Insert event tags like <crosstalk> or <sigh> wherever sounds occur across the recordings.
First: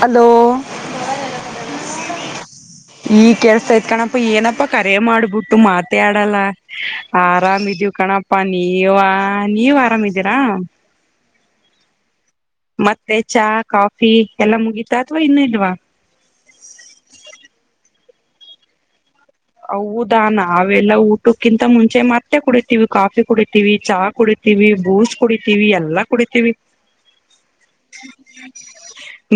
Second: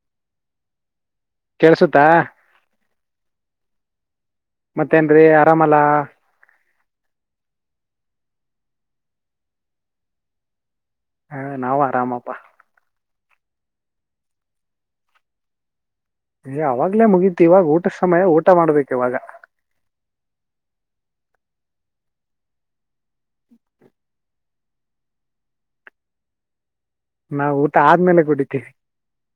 Hello ಕೇಳ್ಸುತ್ತಾ ಈಗ್ ಕೇಳ್ಸ್ತೈತ್ ಕಣಪ್ಪ ಏನಪ್ಪಾ ಕರೆ ಮತ್ತೇನ್ರೀ ಮಾಡ್ಬಿಟ್ಟು ಆರಾಮಲ್ಲ ಮಾತೆ ಆಡಲ್ಲ. ಆರಾಮಿದೀವು ಕಣಪಾ ನೀವ ನೀವ್ ಆರಾಮಿದೀರಾ. ಹಾ ನಾವು ಆರಾಮಪ್ಪಾ ಮತ್ತೆ ಚಹ ಕಾಫಿ ಎಲ್ಲ ಮುಗೀತಾ ಅಥವಾ ಇನ್ನು ಇಲ್ವಾ? ಅವಾಗ್ಲೇ ಮುಗೀತಿ ಇವಾಗ ಊಟ ಸಮಯ ಊಟ ಮಾಡ್ಬೇಕು ಇವಾಗ. ಹೌದಾ ನಾವೆಲ್ಲ ಊಟಕ್ಕಿಂತ ಮುಂಚೆ ಮತ್ತೆ ಕುಡಿತೀವಿ ಕಾಫಿ ಕುಡಿತೀವಿ ಚಾ ಕುಡಿತೀವಿ ಬೂಸ್ಟ್ ಕುಡಿತೀವಿ ಎಲ್ಲಾ ಕುಡಿತೀವಿ. ನಾವ್ ಊಟ ಆದ್ಮೇಲೆ ಕುಡಿತೀವಿ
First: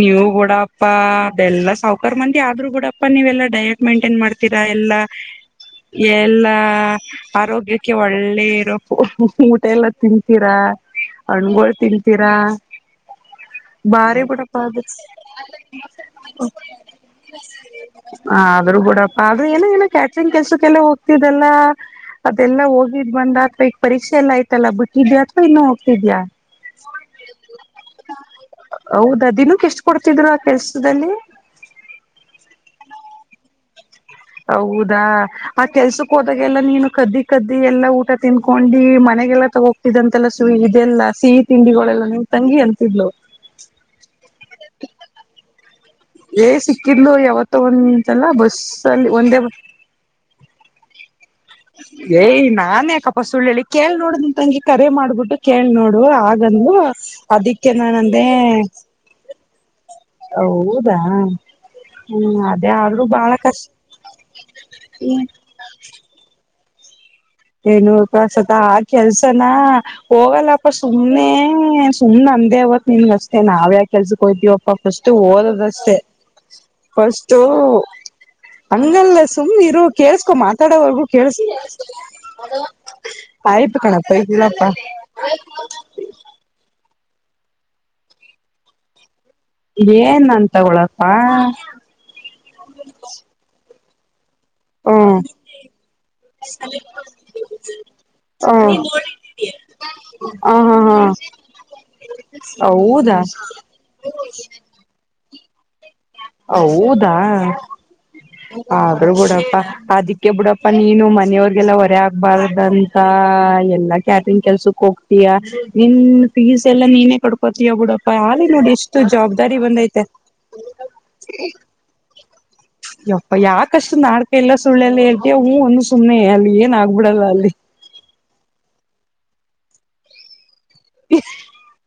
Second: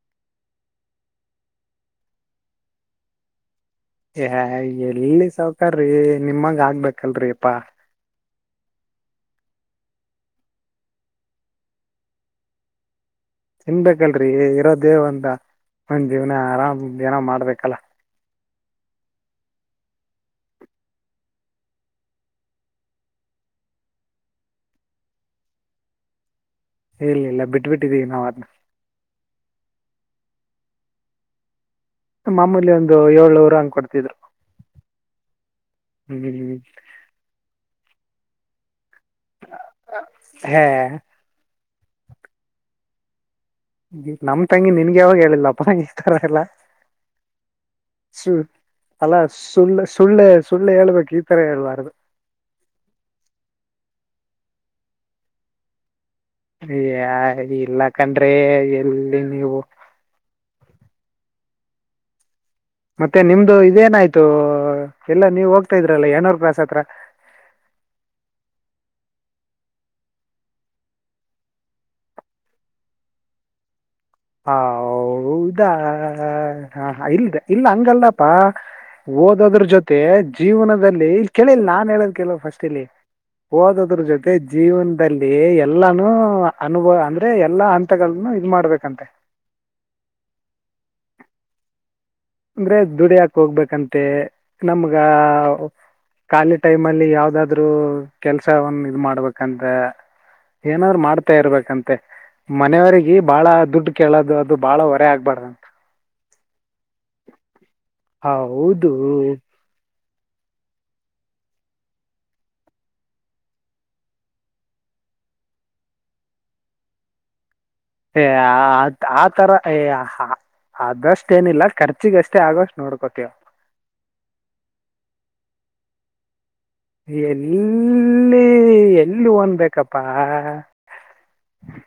ನೀವು ಬುಡಪ್ಪ ಅದೆಲ್ಲ ಸಾವ್ಕಾರ ಮಂದಿ ಆದ್ರೂ ಬಿಡಪ್ಪ ನೀವೆಲ್ಲ ಡಯಟ್ ಮೈಂಟೈನ್ ಏ ಮಾಡ್ತೀರ. ಎಲ್ಲ ಎಲ್ಲಿ ಸಾವ್ಕಾರ್ರೀ ಎಲ್ಲಾ ನಿಮ್ಮಂಗ ಆಗ್ಬೇಕಲ್ರಿ ಅಪ್ಪಾ ಆರೋಗ್ಯಕ್ಕೆ ಒಳ್ಳೆ ಇರೋ. ಊಟ ಎಲ್ಲ ತಿಂತೀರಾ ಹಣ್ಗಳು ತಿಂತೀರಾ. ಬಾರಿ ತಿನ್ಬೇಕಲ್ರರಿ ಬಿಡಪ್ಪಾ ಇರೋ ಅದು ದೇವ್ ಅಂತ ಒಂದ್ ಜೀವ್ನ ಆರಾಮ ಏನೋ ಮಾಡ್ಬೇಕಲ್ಲ. ಹ ಆದ್ರೂ ಕೂಡಪ್ಪ. ಏನೋ ಏನೋ ಕ್ಯಾಟ್ರಂಗ್ ಕೆಲಸಕ್ಕೆಲ್ಲ ಹೋಗ್ತಿದಿದ್ದಲ್ಲ ಅದೆಲ್ಲಾ ಹೋಗಿದ್ ಬಂದ ಅಥವಾ ಈಗ ಪರೀಕ್ಷೆಲ್ಲ ಆಯ್ತಲ್ಲ ಬಿಟ್ಟಿದ್ಯಾ ಅಥವಾ ಇನ್ನು ಹೋಗ್ತಿದ್ಯಾಾ. ಇಲ್ಲ ಇಿಲ್ಲ ಬಿಟ್ಬಿಟ್ಟಿದ್ದೀವಿ ನಾವನ್ನ. ಹೌದಾ ದಿನಕ್ಕೆ ಎಷ್ಟು ಕೊಡ್ತಿದ್ರು ಆ ಕೆಲ್ಸದಲ್ಲಿ. ಮಾಮೂಲಿ ಒಂದು ಏಳ್ೂರು ಹಂಗ್ ಕೊಡ್ತಿದ್ರು. ಹೌದಾ ಆ ಕೆಲ್ಸಕ್ ಹ್ಮ್ ಹೋದಾಗೆಲ್ಲ ನೀನು ಕದ್ದಿ ಕದ್ದಿ ಎಲ್ಲಾ ಊಟ. ತಿನ್ಕೊಂಡಿ. ಮನೆಗೆಲ್ಲ ತಗೋ್ತಿದ್ದಂತೆಲ್ಲ ಸು ಹೇ ಇದೆಲ್ಲ ಸೀ. ತಿಂಡಿಗಳೆಲ್ಲ ನಿಂ್ ತಂಗಿ ಅಂತಿದ್ಳಲು. ನಮ್ ತಂಗಿ ನಿನ್ಗೆ ಯಾವಾಗ ಹೇಳಿಲ್ಲಪ್ಪ ಈ ತರ ಎಲ್ಲ ಏ ಸಿಕ್ಕಿದ್ು ಯಾವತ್ತ ಒಂತಲ್ಲ ಸು ಬಸ್ ಅಲ್ಲಿ ಅಲ್ಲ ಒಂದೇ. ಸುಳ್ಳು ಸುಳ್ಳೆ ಸುಳ್ಳು ಹೇಳ್ಬೇಕು ಈ ತರ ಹೇಳ್ಬಾರ್ದು ಏಯ್ ನಾನನ್ ಯಕಪ್ಪ ಸುಳ್ಳುಳ್ಳಿ ಕೇಳಿ ನೋಡ್ದ. ತಂಗಿ ಕರೆ ಮಾಡ್ಬಿಟ್ಟ ಕೇಳಿ ನೋಡ್. ಹಾಗಂದು ಅದಕ್ಕೆ ಇಲ್ಲ ನಾನಂದೆ. ಕಣ್ರೀ ಎಲ್ಲಿ ನೀವು ಹೌದಾ ಹ್ಮ ಅ. ಮತ್ತೆ ನಿಮ್ದು ಇದೇನಾಯ್ತು ಎಲ್ಲಾ ನೀವ್ ಹೋಗ್ತಾ ಇದ್ರಲ್ಲ ಏನೂರ್ ಪ್ರ್ಾಸ್ ಆತ. ಅ. ಏನಪಸತ ಆ ಕೆಲ್ಸನಾ ಹೋಗಲ್ಲಪ್ಪ ಸುಮ್ನೆ ಸುಮ್ನೆ ಅಂದೇವತ್ ನಿನ್ಗ ಅಷ್ಟೇ ನಾವ್ಯಾಕೆ. ಆ ಕೆಲ್ಸಕೊಯ್ತೀವಪ್ಪ ಫಸ್ಟ್ ಹೌದಾ ಓದದಷ್ಟೆ ಇಲ್ದ ಫಸ್ಟು ಇಲ್ಲ ಹಂಗಲ್ಲಪ್ಪಾ ಹಂಗಲ್ಲ ಓದೋದ್ರ ಸುಮ್ಮ್ನಿರು ಜೊತೆ ಕೇಸ್ಕೊ ಮಾತಾಡೋವರ್ಗೂ ಜೀವನದಲ್ಲಿ ಇಲ್ಲಿ ಕೇಳಸ. ಕೇಳಿಲ್ ನಾನ್ ಹೇಳದ್ ಫಸ್ಟ್ ಇಲ್ಲಿ ಹಓದದ್ರ ಜೊತೆ ಇಲ್ಲಪ್ಪಾ ಜೀವನದಲ್ಲಿ ಎಲ್ಲಾನು ಅನುಭವ ಅ. ಅೇ ಎಲ್ಲಾ ಹಂತಗಳನ್ನ ಇದು ಮಾಡ್ಬೇಕಂತೆ. ಏನ್ ಅನ್ ತಗೊಳಪ್ಪಾ. ಅಂದ್ರೆ ದುಡಿಿಯಾಕ್ ಹೋಗ್ಬೇಕಂತ. ಮತ್ತು. ನಮ್ಗ ಹ್ಮ ಖಾಲಿ ಟೈಮ್ ಅಲ್ಲಿ ಯಾವ್ದಾದ್ರು ಹ್ಮ ಕೆಲ್ಸನ್ ಇದ್ ಮಾಡ್ಬೇಕಂತ ಹ ಹಾ ಹಾ ಏನಾದ್ರು ಮಾಡ್ತಾ ಇರ್ಬೇಕಂತೆ ಮನೆಯವಗ ಹೌದಾ ಬಹಳ ದುಡ್ಡು ಕೇಳದು ಅದು ಬಾಳ ಹೊರೆ ಆಗ್ಬಾರ್ದ. ಹದ. ಹೌದು ಆದ್ರೂ ಕೂಡಪ್ಪ ಅಿ. ೆ ಬಿುಡಪ್ಪಾ ನೀನು ಮನೆಯವ್ರಗೆಲ್ಲಾ ಹೊರ ಆಗ್ಬಾರ್ದಂತ ಎಲ್ಲಾ ಕ್ಯಾಟ್ರಿಂಗ್ ಕೆಲ್ಸಕ್ ಹೋಗ್ತೀಯಾ ನೀನ್ ಫೀಸ್ ಎಲ್ಲಾ ನೀನೇ ಕ. ಪತಬುಡಪ್ಪ ಏ ಅಲ್ಲಿ ನೋಡಿ ಇಷ್ಟು ಆ- ಆ ತರ ಜವಾಬ್ದಾರಿ ಏ, ಬಂದೈತೆ. ಆ- ಅದಷ್ಟೇನಿಲ್ಲ ಖರ್ಚಿಗಷ್ಟೇ ಆಗೋಷ್ಟು ನೋಡ್ಕೋತೀವ ಯಪ್ಪ ಯಾಕಷ್ಟು ನಾಡಕ ಎಲ್ಲ ಸುಳ್ಳಲ್ಲ ಹೇಳ್ತಯ ಹ್. ಸುನೆ ಹಾಲಯ. ಏ ನೀ ಹೂ <unintelligible> <inaudible>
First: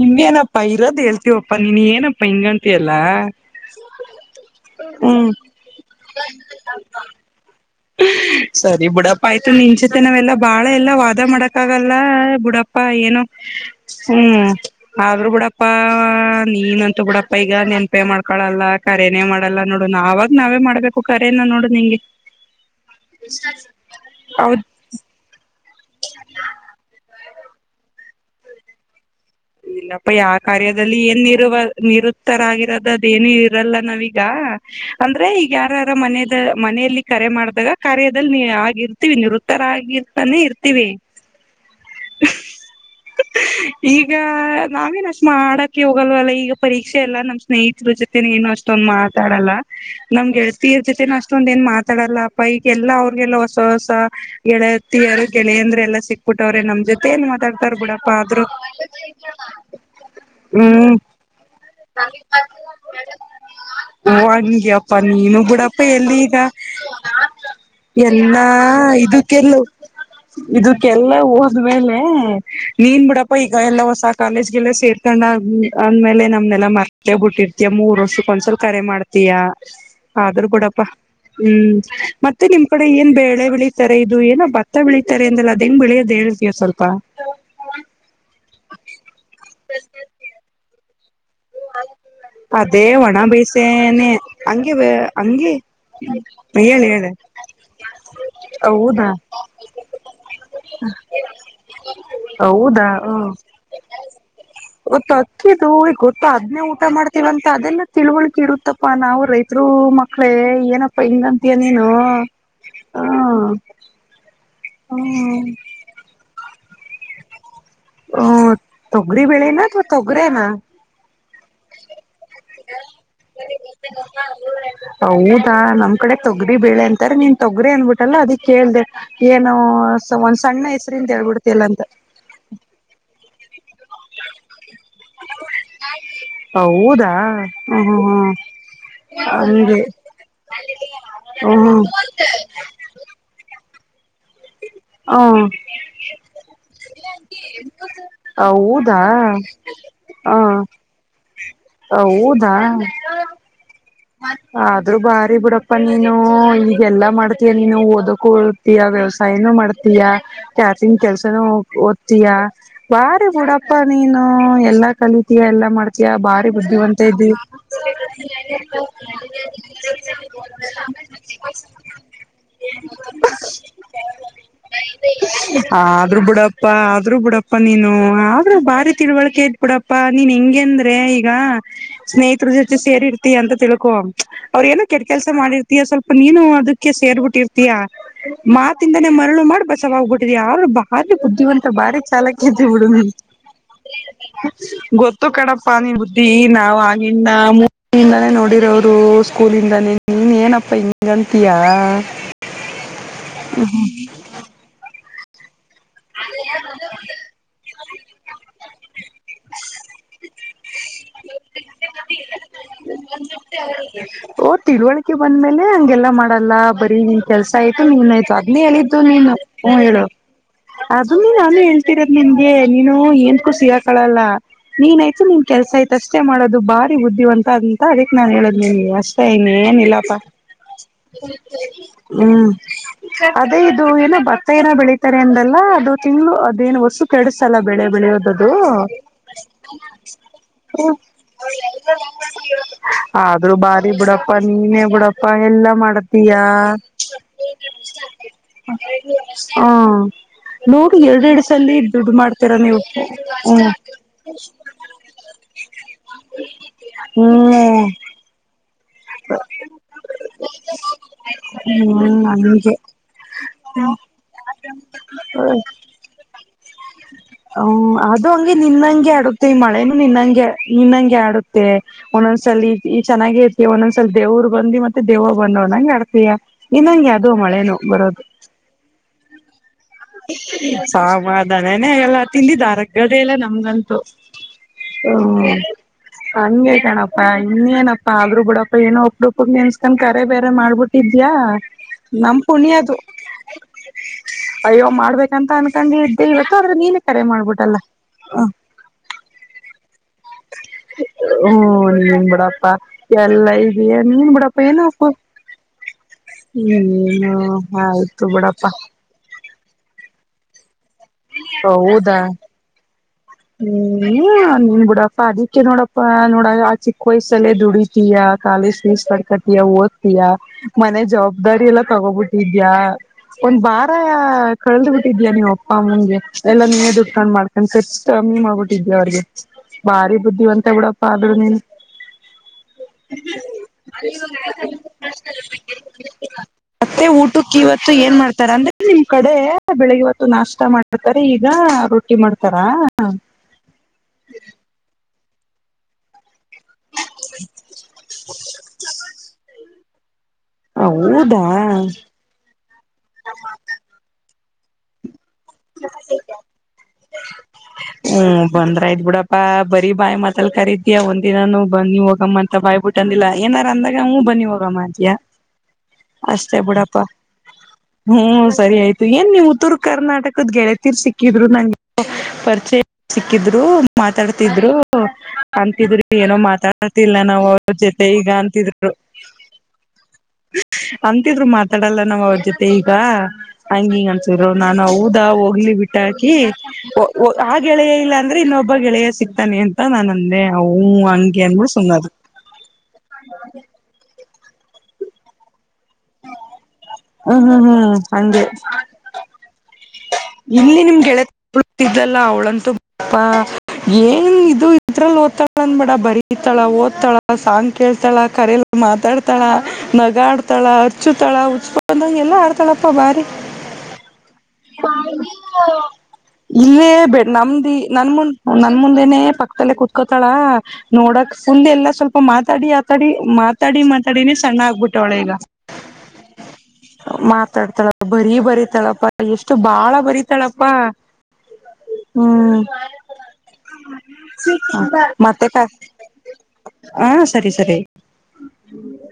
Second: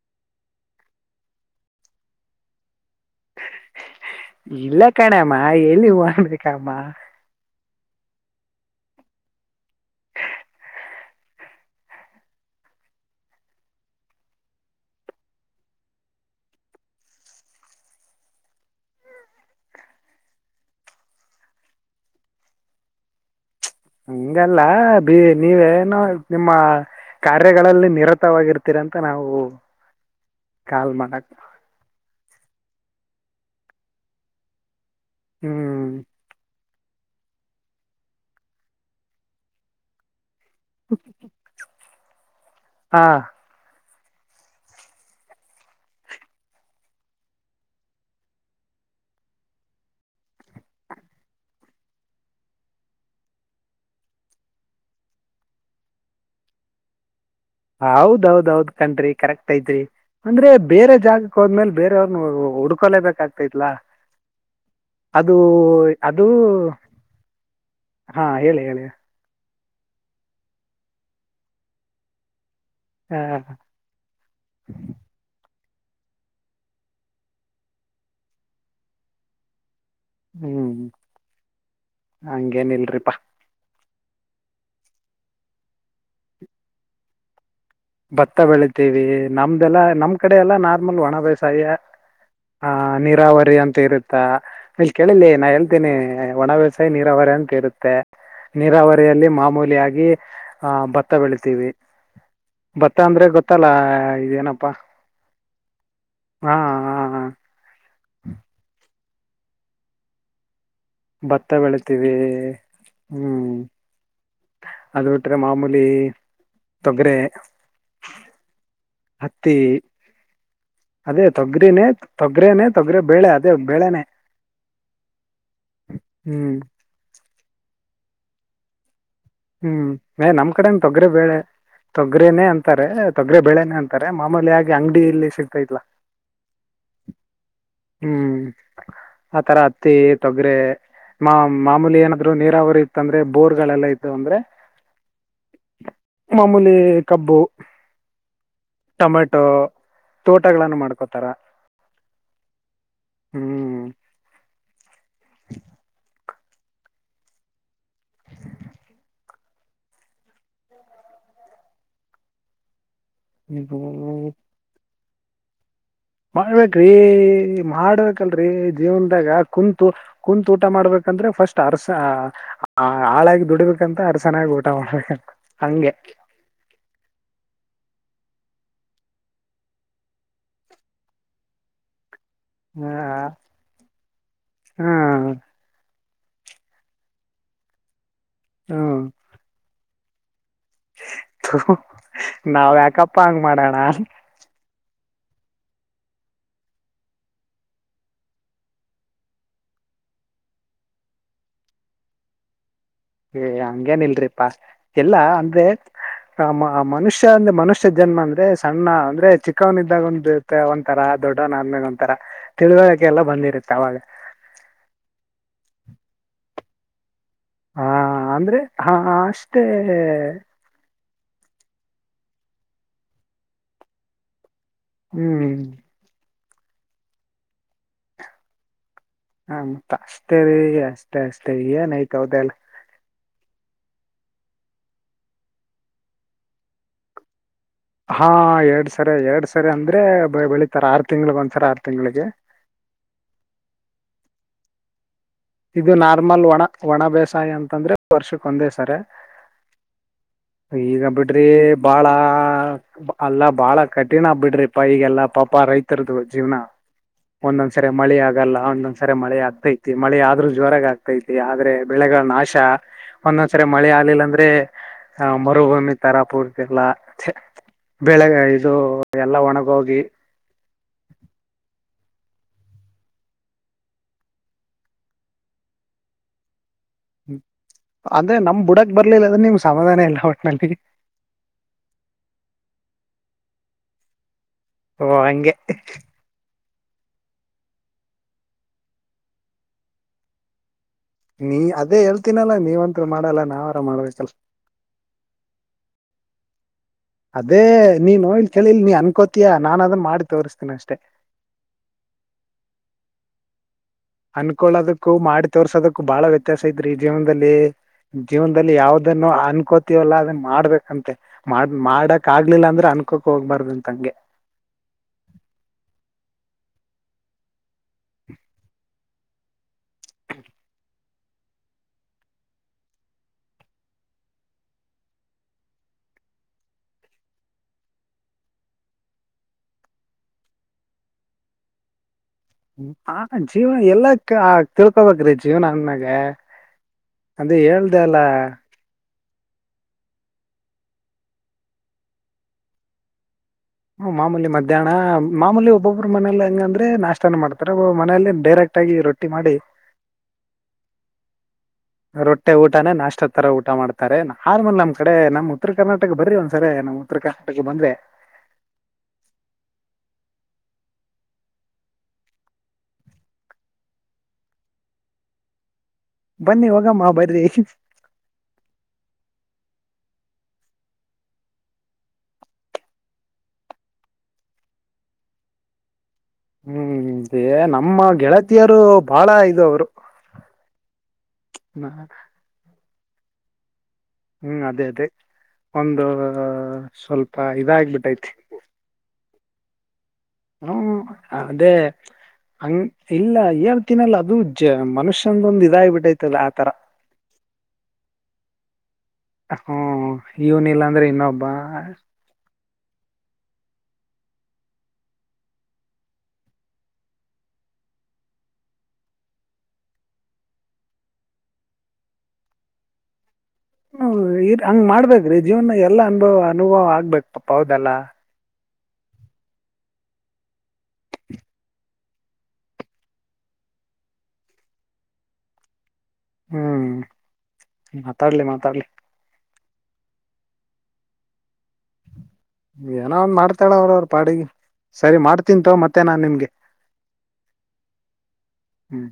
ನಿಮ್ನಪ್ಪ ಇರೋದು ಹೇಳ್ತೀವಪ್ಪಾ ನೀನ್ ಏನಪ್ಪ ಹ ಹಿಂಗಂತಿಯಪ್ಪ. ಇಲ್ಲ ಹ್ಮ್ ಕಣಮ್ಮ ಎಲ್ಲಿವು ಮಾಡ್ಬೇಕಮ್ಮ. ಸರಿ ಬುಡಪ್ಪ ಆಯ್ತು ನಿನ್ಚತೆ ನಾವೆಲ್ಲಾ ಬಾಳ ಎಲ್ಲಾ ವಾದ ಮಾಡಕ ಆಗಲ್ಲ ಬುಡಪ್ಪ. ಪ್ಪಾ ಏನು ಹ್ಮ್ ಅದ್ರು ಬಿಡಪ್ಪಾ ನೀನಂತು ಬಿಡಪ್ಪ ಈಗ ನೆನ್ಪೇ ಮಾಡ್ಕೊಳಲ್ಲ ಕರೇನೇ ಮಾಡಲ್ಲ ನೋಡು ಅವಾಗ ನಾವೇ ಮಾಡ್ಬೇಕು ಕರೇನ ನೋಡು ನಿಂಗೆ. ಹಂಗಲ್ಲ ಹೌದ್ ಬಿ ನೀವೇ. ನರಸಿಂಹ. ಕಾರ್ಯಗಳಲ್ಲಿ ನಿರತವಾಗಿರ್ತರಂತ ಇಲ್ಲಪ್ಪ ಯಾವ ಕಾರ್ಯದಲ್ಲಿ ಏನ್ ಮಾಡಕ್ ನಿರುವ ನಿರುತ್ತರಾಗಿ ದ ಅದೇಏನ ಇರಲ್ಲ ನಾವೀಗ ಅಂದ್ರೆ ಈಗ ಯಾರ ಯಾರ ಹ್ಮ್ ಮನದ. ಮನೆಯಲ್ಲಿ ಕರೆ ಮಾಡ್ದಾಗ ಕರದಲ್ಲಿ ಆಗಿರ್ತೀವಿ ನಿವೃತ್ತರ ಆಗರ್ತಾನೆ ಇರ್ತ <unintelligible> ಹಾ <unintelligible> ಹಾ ನಾವೇನ್ ಅಷ್ಟ ಮಾಡಕ ಹೋಗಲ್ವಲ್ಲ ಈಗ ಪರೀಕ್ಷೆ ಎಲ್ಲ ನಮ್ ಸ್ನೇಹಿತರ ಜೊತೆ ಏನು ಅಷ್ಟೊಂದ್ ಮಾತಾಡಲ್ಲ ನಮ್ ಗೆಳತಿಯರ್ ಜೊತೆನ ಅಷ್ಟೊಂದ ಏನ್ ಮಾತಾಡಲ್ಲ ಅಪ್ಪ ಈಗೆಲ್ಲಾ ಅವ್ರಗೆಲ್ಲ ಹೊಸ ಹೊಸ ಗೆಳತಿಯರು ಗೆಳೆಯಂದ್ರ ಎಲ್ಲ ಸಿಕ್ಬಿಟ್ಟವ್ರೆ ನಮ್ ಜೊತೆ ಏನ್ ಮಾಡ್ತಾರ ಬಿಡಪ್ಪ ಆದ್ರರು. ಹೌದೌದೌದ್ ಕರೆಕ್ಟ್ ಐತ್ರಿ ಅಂದ್ರೆ ಬೇರೆ ಜಾಗಕ್ ಹೋದ್ಮೇಲೆ ಬೇರೆಯವ್ರನ್ನ ಹುಡ್ಕೊಲೇಬೇಕಾಗ್ತೈತ್ಲಾ ನಾವ್ ಹಂಗೆ ಅಪ್ಪ ಅದು ನೀನು ಬಿಡಪ್ಪ ಎಲ್ಲಿ ಅದು ಈಗ ಎಲ್ಲ ಹೇಳಿ ಹೇಳಿ ಹಾ ಇದಕ್ಕೆ. ಇದಕ್ಕೆಲ್ಲ ಹೋದ್ಮೇಲೆ. ನೀನ್ ಆ, ಬಿಡಪ ಈಗ ಎಲ್ಲ ಹೊಸ ಕಾಲೇಜ್ಗೆಲ್ಲ ಸೇರ್ಕೊಂಡ ಅಂದೇಲೆ ನಮ್ ಲ್ಲ ಮರ್ತ್ತ ಬಿಟ್ಟಿರ್ತಯ ಮೂರ್ ವರ್ಷಕ್ಕ ಒಂದ್ಸಲ್ ಕರೆ ಮಾಡ್ತಯಾ. ಆದ್ರೂ ಹ್ಮ್ ಬಿೂಡಪ್ಪ ಹ್ಮ್ ಮತ್ತೆ ನಿಮ್ ಕಡೆ ಏನ್ ಹಂಗೇನಿಲ್ರಿಪಾ ಬೇಳೆ ಬೆಳಿ ಇದು ಏನೋ ಭತ್ತ ಬೆಳೀತಾರೆ ಅಂದಲ್ಲ ಅದ ಹೆಂಗ್ ಬೆಳಿಯದ ಹೇಳ್ತಯ ಸ್ವಲ್ಪ. ಭತ್ತ ಬೆಳಿತೀವಿ <unintelligible> ಹಾ ಅದೇ ಒಣ ನೀರಾವರಿ ಅಂತ ಬೇಸೇನೆ ಇರುತ್ತ ಹಂಗೆ ಇಲ್ಲಿ ಕೇಳಲಿ ನಾ ಹಂಗೆ ಹೇಳ್ತೇನಿ ಒಣ ಹೇಳಿ ಬೆಸಾಯಿ ಹೇಳಿ ನೀರಾವರಿ ಅಂತ ಇರುತ್ತೆ ಹೌದಾ ನೀರಾವರಿಯಲ್ಲಿ ಮಾಮೂಲಿಯಾಗಿ ಆಹ ಭತ್ತ ಬೆಳತೀವಿ. ಹೌದಾ ಭತ್ತಾ ಹ್ಮ ಅಂದ್ರೆ ಗೊತ್ತಲ್ಲ ಇದೇನಪ್ಪಾ. <unintelligible> ಹಾ ಅದ್ನೇ ಊಟ ಹಾ, ಹಾ. ಮಾಡ್ತೀವ ಅಂತ ಅದೆಲ್ಲ ತಿಳುವಳಕ ಇಡತ್ತಪ್ಪಾ ನಾ ನಾವು ರೈತರು ಮಕ್ಕಳೇ ಏನ ಭತ್ತ ಬೆಳತೀವಿ ಹ ಹ್ಮ್ ಅದು ಬಿಟ್ರೆ ಹ್ಮ ಮಾಮೂಲಿ. ತೊಗ್ರೆ. ಹ್ಮ ತೊಗರಿಬೇಳೆನಾ ಅಥ್ವಾ ತೊಗ್ರೇನಾ ಅದೇ ತೊಗರಿನೇ ತೊಗರೆನೆ ತೊಗರೆ ಬೇಳೆ ಅದೇ ಬೇಳೆನೆ ಹೌದಾ ನಮ್ ಕಡೆ ಹ್ಮ್ ತೊಗರಿಬೇಳೆ ಅಂತಾರ ನೀನ್ ತೊಗರಿ ಅನ್ಬಿ ತಲ್ಲ ಅದಿಕ್ಕೆ ಕೇಳ್ದೇ ಏನೋ ಹ್ಮ್ ಏ ಒಂದ್ ನಮ್ ಸಣ್ಣ ಕಡೆ ಹೆಸರಿಂದ ಹೇಳ್ಬಿಡ್ತಿಲ್ಲ ಅಂತ. ರೇ ತೊಗ್ರಿ ಬೇಳೇನೆ ಅನ್ ತಾರೆ ಮಾಮೂಲಿ ಆಗಿ ಅಂಗಡಿ ಇಲ್ಲಿ ಸಿಗ್ತೈತ್ಲ ಹೌದಾ ಹ್ಮ್ ಆತರ ಹತ್ತಿ ತೊಗರೆ ಮಾ ಹಂಗೆ ಹ್ಮ್ ಮಾಮೂಲಿ ಏನಾದ್ರು ನೀರಾವರಿ ಇತ್ತ ಅಂದ್ರೆ ಬೋರ್ ಗಳೆಲ್ಲ ಇ ದು ಅಂದ್ರೆ. ಹಾ ಮಾಮೂಲಿ ಕಬ್ಬು ಹೌದಾ ಟೊಮೆಟೊ ಹಾ ತೋಟಗಳನ್ನು ಮಾಡ್ಕೋತಾರ ಹೌದಾ. ಹಾ ರು ಬಾರಿ ಬುಡಪ್ಪ ನೀನು. ಹೂ ಈಗೆಲ್ಲಾ ಮಾಡ್ತೀಯಾ ನೀನು ಓದಕು ಹೋಗ್ತಿಯ ವ್ಯವಸಾಯನೂ ಮಾಡ್ತೀಯ ಕ್ಯಾಟರಿಂಗ್ ಕೆಲ್ಸನೂ ಓದ್ತೀಯ. ಬಾರಿ ಬುಡಪ್ಪ ನೀನು ಹ್ಮ್ ಎಲ್ಲಾ ಕಲಿ ಎಲ್ಲ ಮಾಡ್ ಮಾಡ್ಬೇಕ್ರಿ ಮಾಡ್ಬೇಕಲ್ರಿ ದೇವ್ರ್ ಗ ಕುಂತು ಕುಂತು ಊಟ ಮಾಡ್ಬೇಕಂದ್ರೆ ಫಸ್ಟ್ ಅರ್ಸ ಆಳಾಗಿ ದುಡಿಬೇಕಂತ ಅರಸನಾಗಿ ಊಟ ಮಾಡ್ಬೇಕಂತ ಹಂಗೆ. ಪ್ಪಾ ನೀನು ಆದ್ರೂ ಬಾರಿ ತಿಳಿವಳ್ಕೆ ಐತ್ಬುಡಪ್ಪಾ ನೀನ್ ಹಿಂಗೆ ಅಂದ್ರೆ ಈಗ ಸ್ನೇಹ್ ತ್ರ ಜೊತೆ ಹ ಸೇರಿರ್ತ್ತಿ ಅಂತ ತಿಳ್ ಕೋ ಅವ್ರ ಏನೋ ಕೆಟ್ಟ ಕೆಲ್ಸ ಮಾಡಿರ್ತೀಯ ಸ್ವಲ್ ಪ ನೀನು ಅದಕ್ಕೆ ಸೇರ್ಬಿಟ್ಟಿರ್ತೀಯಾ. ಹ್ಮ್ ಮಾತಿಂದನೇ ಮರಳು ಮಾಡಿ ಬ ವಾಗ್ಬಿಟ್ಟಿದ್ಯಾ. ಆದ್ರು ಬಾರಿ ಬುದ್ಧಿವಂತ ಬಾರಿ ಚಾಲಕಿದ್ದಿ ನಾವ್ ಬಿಡು ನೀನ್ ಯಾಕಪ್ಪ ಹಂಗ್ ಮಾಡೋಣ ಗೋ ಕಡಪ್ಪ ನೀ ಬುದ್ಧಿ ನಾವ್ ಆಗಿಂದ ಮೂ ಇಂದಾನೇ ನೋಡಿ ವರು ಸ್ಕೂಲಿಂದಾನೆ ನೀನ್ ಏನಪ್ಪಾ ಹಿಂಗಂತಿಯಾ. ಏ ಹಂಗೇನ್ ಇಲ್ರಿಪ್ಪ. ಎಲ್ಲ ಅಂದ್ರೆ ಆ ಮ ಮನುಷ್ಯ ಅಂದ್ರೆ ಮನುಷ್ಯ ಜನ್ಮ ಅಂದ್ರೆ ಸಣ್ಣ ಅಂದ್ರೆ ಚಿಕ್ಕವನ್ ಇದ್ದಾಗ ಒಂದಿರುತ್ತೆ ಒನ್ ಎಲ್ಲ ಬಂದಿರುತ್ತೆ ಅವಾಗ ಓ ತಿಳುವಳಿಕೆ ಬಂದ್ಮೇಲೆ ಹಂಗೆಲ್ಲ ಮಾಡಲ್ಲ ಬ <unintelligible> ಕೆಲ್ಸ ಆಯ್ತು ಹ ನೀನ್ ಆಯ್ತು ಅದ್ನೇ ಅಂದ್ರೆ ಹ ಹೇಳಿದ್ದು ನೀನು ಅಷ್ಟೇ ಹೂಂ ಹೇಳು. ಅದುನೆ ನಾನು ಹೇಳ್ತಿರದ ನಿನ್ಗೆ ನೀನು ಏನ್ಕುಷಿಗಾಕಳಲ್ಲ. ನೀನ್ ಆಯತು ನಿನ್ ಹ್ಮ್ ಕೆಲಸ ಆಯ್ತ. ಅಷ್ಟೇ ಮಾಡೋದು ಭಾರಿ ಬುದ್ಧಿವಂತ ಅಂತ ಅದಕ್ಕೆ ನಾನ್ ಹೇಳದ್ ನಿಮಗೆ ಅಷ್. ಸ್ಟೇ ಹ ಮತ್ತ ಇನ್ನೇನಿಲ್ಲಪ್ಪ ಅಷ್ಟೇ ರೀ ಅಷ್ಟೇ ಅಷ್ಟೇ ಏನಐತ ಹ್ಮ್ ಹೌದಲ್ಲ ಅದೇ. ದು ಏನ ಬತ್ತ ರ ಬೆಳೀಿತಾರೆ ಅಂದಲ್ಲಾ ಅದು ತಿಂಗಳು ಅದೇನ್ ವರ್ಸು ಕೆಸ. ಹಾ ಎರಡ್ ಸರಿ ಎರಡ್ ಸರಿ ಅಂದ್ರೆ ಬೆಳಿ. ಆದ್ರೂ ಬಾರಿ ಬುಡಪ್ಪ. ನೀ ಬಡ. ಇದು ನಾರ್ಮಲ್ ಒಣ ಒಣ ಬೇಸಾಯ ಅಂತಂದ್ರೆ ವರ್ಷಕ್ ಒಂದೇ ಸರ ಹಾ ನೋಡಿ ಈಗ ಎರಡೆರಡು ಬಿಡ್ರಿ ಸಲಿ ಬಾಳ ದುಡ್ಡು ಮಾಡ್ತೀರಾ ನೀವು ಅಲ್ಲಾ ಬಾಳ ಕಠಿಣ ಹ್ಮ್ ಆಗ್ಬಿಡ್ರಿಪ್ಪಾ ಈಗೆಲ್ಲ ಪಾ. ರೈತರದದು ಜೀವನ ಹ್ಮ್ ಒಂದೊಂದ್ಸರಿ ಮಳೆ ಆಗಲ್ಲ ಒಂದೊಂದ್. ಸರ ಮಳ ಆಗ್ತೈತಿ ಮಳೆ ಆ. ್ರರು ಜ್ರಾಗ ಆಗ್ತೈತಿ ಆದ್ರೆ ಬೆಳೆಗಳ ಹ್ಮ್ ನಾಶ ಹಂಗೆ ಒಂದೊಂದ್ಸರಿ ಮಳೆ ಆಗ್ಲಿಲ್ಲ ಅಂದ್ರೆ ಆ ಮರುಭೂಮಿ ತರ ಪೂರ್ತಿಲ್ಲ ಹ ಬೆಳೆ ಅದು ಹಂಗೆ ಇದು ಎಲ್ಲಾ ಒಣಗೋಗಿ. ಇನ್ನಂಗೆ ಆಡುತ್ತೆ ಒಂದೊಂದ್ಸಲ ಈ ಚೆನ್ನಾಗಿರ್. ಈ ಒಂದೊಂದ್ಸಲ ದೇವ್ ಬಂದ ಮತ್ತ ದವ್ ಬಂದೋ ನಂಗಗೆ ಆಡ್ತಿಯಯ. ಇನ್ನಂಗೆ ಅದು ಮಳೆನು ಬರೋದು ಅಂದ್ರೆ ನಮ್ ಬುಡಕ್ ಬರ್ಲಿಲ್ಲ ಅಂದ್ರೆ ನಿಮ್ಗೆ ಸಮಾಧಾನ ಇಲ್ಲ ಒಟ್ನಲ್ಲಿ ಸಾಮಾಧಾನನೇ ಎಲ್ಲ ತಿಿಂದಿಾರಗ್. ಅಲ್ಲ ನಮ್ಗಂತು. ಓ ಹ್ಮ ಹಂಗೆ ಅಂದ. ಪ್ಪಾ ಇನ್ನೇನಪ್ಪಾ ಆದ್ರೂ. ಬಿಡಪ್ಪ ಏೋ ಒಪ್ಪುೊಪ್ಪ ನೆನ್ಸ್ಕೊಂಡ ಕರೆ ಬೇರೆ ಮಾಡಬಟ್ಟು ಇದ್ಯಾ ನೀ ಅದೇ ನಮ ಹೇಳ್ತೀನಲ್ಲ ಪುಣ್ಯದು ನೀವಂತೂ ಮಾಡಲ್ಲ ನಾವಾರ ಮಾಡ್ಬೇಕಲ್ಲ ಅಯ್ಯೋ ಮಾಡ್ಬೇಕಂತ ಅನ್ಕೊಂಡ ಇದ್ದೆ ಇವತ್ತು. ಹೌ ನೀನು ಅದೇ ನೀನ್ ನೋಲ್ ಕೇಳಿಲ್ ನೀ ಅನ್ಕೋತೀಯಾ ನನ್ ಅದನ್ ಮಾಡ್ತ. ಹ್ಮ್ ನಿ ಬಡ. ಾ ಎಲ್ಲ ಈ ಅನ್ಕೊಳೋದಕ್ಕೂ ಮಾಡಿ ತೋರ್ಸೋದಕ್ಕೂ ಬಾಳ ವ್ಯತ್ಯಾಸ ಇದ್ರಿ ನೀನು ಜೀವನದಲ್ಲಿ ಆಯ್ತು ಬಿಡಪ್ಪಾ ಜೀವನದಲ್ಲಿ ಯಾವ್ದನ್ನು ಅನ್. ಕೋತೀವಲ್ಲ ಅದನ್ನ ಮಾಡ್ಬೇಕು. ಅಂತೆ ಮಾಡ ಹೌದಾ ಮಾಡಕ್ ಆಗ್ಲಿಲ್ಲ ಅಂದ್ರೆ ಅನ್. ಹ್ಮ್ ನಿನ್ ಬಿಡಪ್ಪ ಅದಿಕ್ಕೆ ನೋಡಪ್ಪ ನೋಡ. ಚಿಕ್ಕ ವಯಸ್ಸಲ್ಲೇ ದುಡಿತಯ ಕಾಲೇಜ್ ಫೀಸ್ ಕಡ್ಕತೀಯ ಓದ್ತೀಯ ಮನೆ ಜವಾಬ್ದಾರಿ ಎಲ್ಲಾ ತಗೋಬಿಟ್ಟಿದ್ಯಾ ಒಂದ್ ಬಾರ ಕಳದ್ ಬಿಿಟ್ಟಿದಯ ನೀ್ ಅಪ್ಪ ಅಮ್ಮನಗೆ ಎಲ್ಲಾ ನೀ ಉಡ್ಕೊಂಡ್ ಮಾಡ್ಕೊಂಡ. ಕಮ್ಮಿ ಮಾಡ್ಬಿಟ್ಟಿದ್ದೆ ಅವ್ರಿಗೆ ಭಾರಿ ಬುದ್ಧಿವಂತ ಬಿಡಪ್ಪ ಆದ್ರ ನೀನು. ಆ ಜೀವನ ಎಲ್ಲ ಆ ತಿಳ್ಕೊಬೇಕ್ರಿ ಜೀವನ ಅ್ಣಾಗ ಮತ್ತೆ ಅಂದ ಊಟಕ್ಕೆ ಇವತ್ತು ಏನ್ ಹೇಳ್ದಲ್ಲ. ಮಾಡ್ತಾರ ಅಂದ್ರೆ ನಿಮ್ ಕಡೆ ಬೆಳಿಗ್ಗೆ ಹೊತ್ತು ನಾಷ್ಟ ಮಾಡಿರ್ತಾರೆ ಈಗ ರೊಟ್ಟಿ ಮಾಡ್ತಾರ. ಹಾ. ಹ್ಮ ಮಾಮೂಲಿ ಮಧ್ಯಾಹ್ನ ಮಾಮೂಲಿ ಒಬ್ಬೊಬ್ಬರು ಮನೇಲ್ಲ. ಅಂದ್ರೆ ನಾಷ್ಟತಾನ ಮಾಡ್ತಾರೆ ಮನೆಯಲ್ಲಿ ಡೈರೆಕ್ಟ್ ಆಗಿ ರೊಟ್ಟಿ ಮಾಡಿ. ಹ ಊದಾ. ರೊಟ್ಟೆ ಊಟಾನೇ ನಾಷ್ಟ ತರ ಊಟ ಮಾಡ್ತಾರೆ ಆರ್ಮಲ್ ನಮ್ಮ ಕಡೆ ನಮ ಕರ್ನಾಟಕ ಬಂದ್ರೆ ಹ್ಮ ಬಂದ್ರಾಯಯ್ ಬಿಡಪ್ಪಾ ಬರಿೀ ಬಾಯಿ ಮಾತಲ್ ಕರ್ ಅಯ ಒಂದ ದಿನಾನೂ ಬನ್ನಿ ಹೋಗಮ್ಮ ಅಂತ ಬಾಯ್ಬಿಟ್ಟ ಅಂದಿಲ್ಲ ಏನಾರ ಅಂದಾಗ ಅವೂ ಬನ್ನಿ ಹೋಗಮ್ಮ ಅತಿಯಾ ಅಷ್ಟೇ ಬನ್ನಿ ಬಿಡಪ್ಪ ಹೋಗಮ್ಮ ಬರ್ರಿ ಹ್ಮ್ ಸರಿ ಆಯ್ತು ಏನ್ ನೀವು ಉತ್ತರ ಕರ್ನಾಟಕ ್ ಗೆಳತಿೀರ್ ಸಿಕ್ಕಿದ್ರು ನಂಗೆ ಪರಿಚಯ ಸಿಕ್ಕಿದ್ರು ಮಾತಾಡ್ತಿದ್ರು ಅಂತಿದ್ರು ಏನೋ ಮಾತಾಡ್ತಿಲ್ಲ ಹ್ಮ್ ನಾವ್ ಏ ಅವ್ರ ನಮ್ಮ ಜೊತೆ ಈಗ ಗೆಳತಿಯರು ಅಂತಿದ್ರು ಬಹಳ ಇದು ಅವರು ಅಂತಿದ್ರು ಮಾತಾಡಲ್ಲ ನಾವ್ ಅವ್ರ ಜೊತೆ ಈಗ ಹಾ ಹಂಗ ಹಿಂಗ ಅನ್ಸಿದ್ರು ಹ್ಮ್ ನಾ ಅದೇ ಅದೇ ಹೋಗ್ಲಿ ಬಿಟ್ಟ ಒಂದು ಹಾಕಿ ಸ್ವಲ್ಪ ಆ ಗೆಳೆಯ ಇಲ್ಲ ಇದಾಗಬಿಟ್ಟೈತಿ ಅಂದ್ರೆ ಇನ್ನೊಬ್ಬ ಗೆಳೆಯ ಸಿಕ್ತ ಅಂತ ನಾನ ಹ್ಮ್ ಅದೇ ಹಂಗ ಇಲ್ಲ ಹೇಳ್ತೀನಲ್ಲ ಅದು ಮನುಷ್ಯನ್ೊಂದು ಇದ ಆಬಿಟ್ಟೈತಲ್ಲ ಆ ತರ ಹ್ಮ್ ಹ್ಮ್ ಹ್ಮ್ ಹಗೆ ಹ್ಮ ಇವನ್ ಇಲ್ಲಿ ಇಲ್ಲಾ ನಿಮ್ ಅಂದ್ರೆ ಇನ್ನೊಬ್ಬ ಗೆಳೆಳಿದ್ದಲ್ಲ ಅವ್ಳಂತೂ ಅಪ್ಪಾ ಏನ್ ಇದು ಇದ್ರಲ್ಲಿ ಓದ್ತಾಳ ಅಂದಬೇಡ ಬರತಾಳ ಓದ್ತಾಳ ಸಾಂಗ್ ಕೇಳ್ತಾಳ ಕರಲ್ಲ ಮಾತಾಡ್ತಾಳ ನಗ ಆಡ್ತಾಳ ಹರ್ಚುತಾಳ ಹುಚ್ ಬಂದಂ ಎಲ್ಲಾ ಆಡ್ತಾಳಪ್ಪಾ ಬಾರಿ ಹೌ ಹಂಗ್ ಮಾಡ್ಬೇಕ್ರೀ ಜೀವನ ಎಲ್ಲಾ ಅನುಭವ ಅನುಭವ ಇಲ್ಲೇ ಬೆ ಆಗ್ಬೇಕ ಪಪ್ಪ ನಮ್ದಿ ಹೌದಲ್ಲ ನನ್ ಮುಂದ್ ನನ್ ಮುಂದೆನೆ ಪಕ್ಕತಲ್ಲೇ ಕುೂತ್ಕೋತಾಳ ನೋಡಕ್ ಫುಲ್ ಎಲ್ಲ ಸ್ವಲ್ಪ ಮಾತಾಡಿ ಆತಾಡಿ ಮಾತಾಡಿ ಮಾತಾಡಿನೇ ಸಣ್ಣ ಆಗ್ಬಿಟ್ಟವಳ ಈಗ ಹ್ಮ್ ಮಾತಾಡ್ತಾಳ ಬರೀ ಮಾತಾಡ್ಲಿ ಮಾತಾಡ್ಲಿ ಬರತಾಳಪ್ಪ ಎಷ್ಟ ಅಷ್ಟ ಬಾಳ ಬರಿೀತಾಳಪ್ಪಾ ಏನೋ ಒಂದ್ ಮಾಡ್ತಾಳ ಅವ್ರವರು ಪಾಡಿಗೆ ಸರಿ ಮತ್ತೆ ಕ ಮಾಡ್ತಂತ ಮತ್ತೆ ನಾನ್ ನಿಮ್ಗೆ ಹ ಸರಿ ಸರಿ ಹ್ಮ್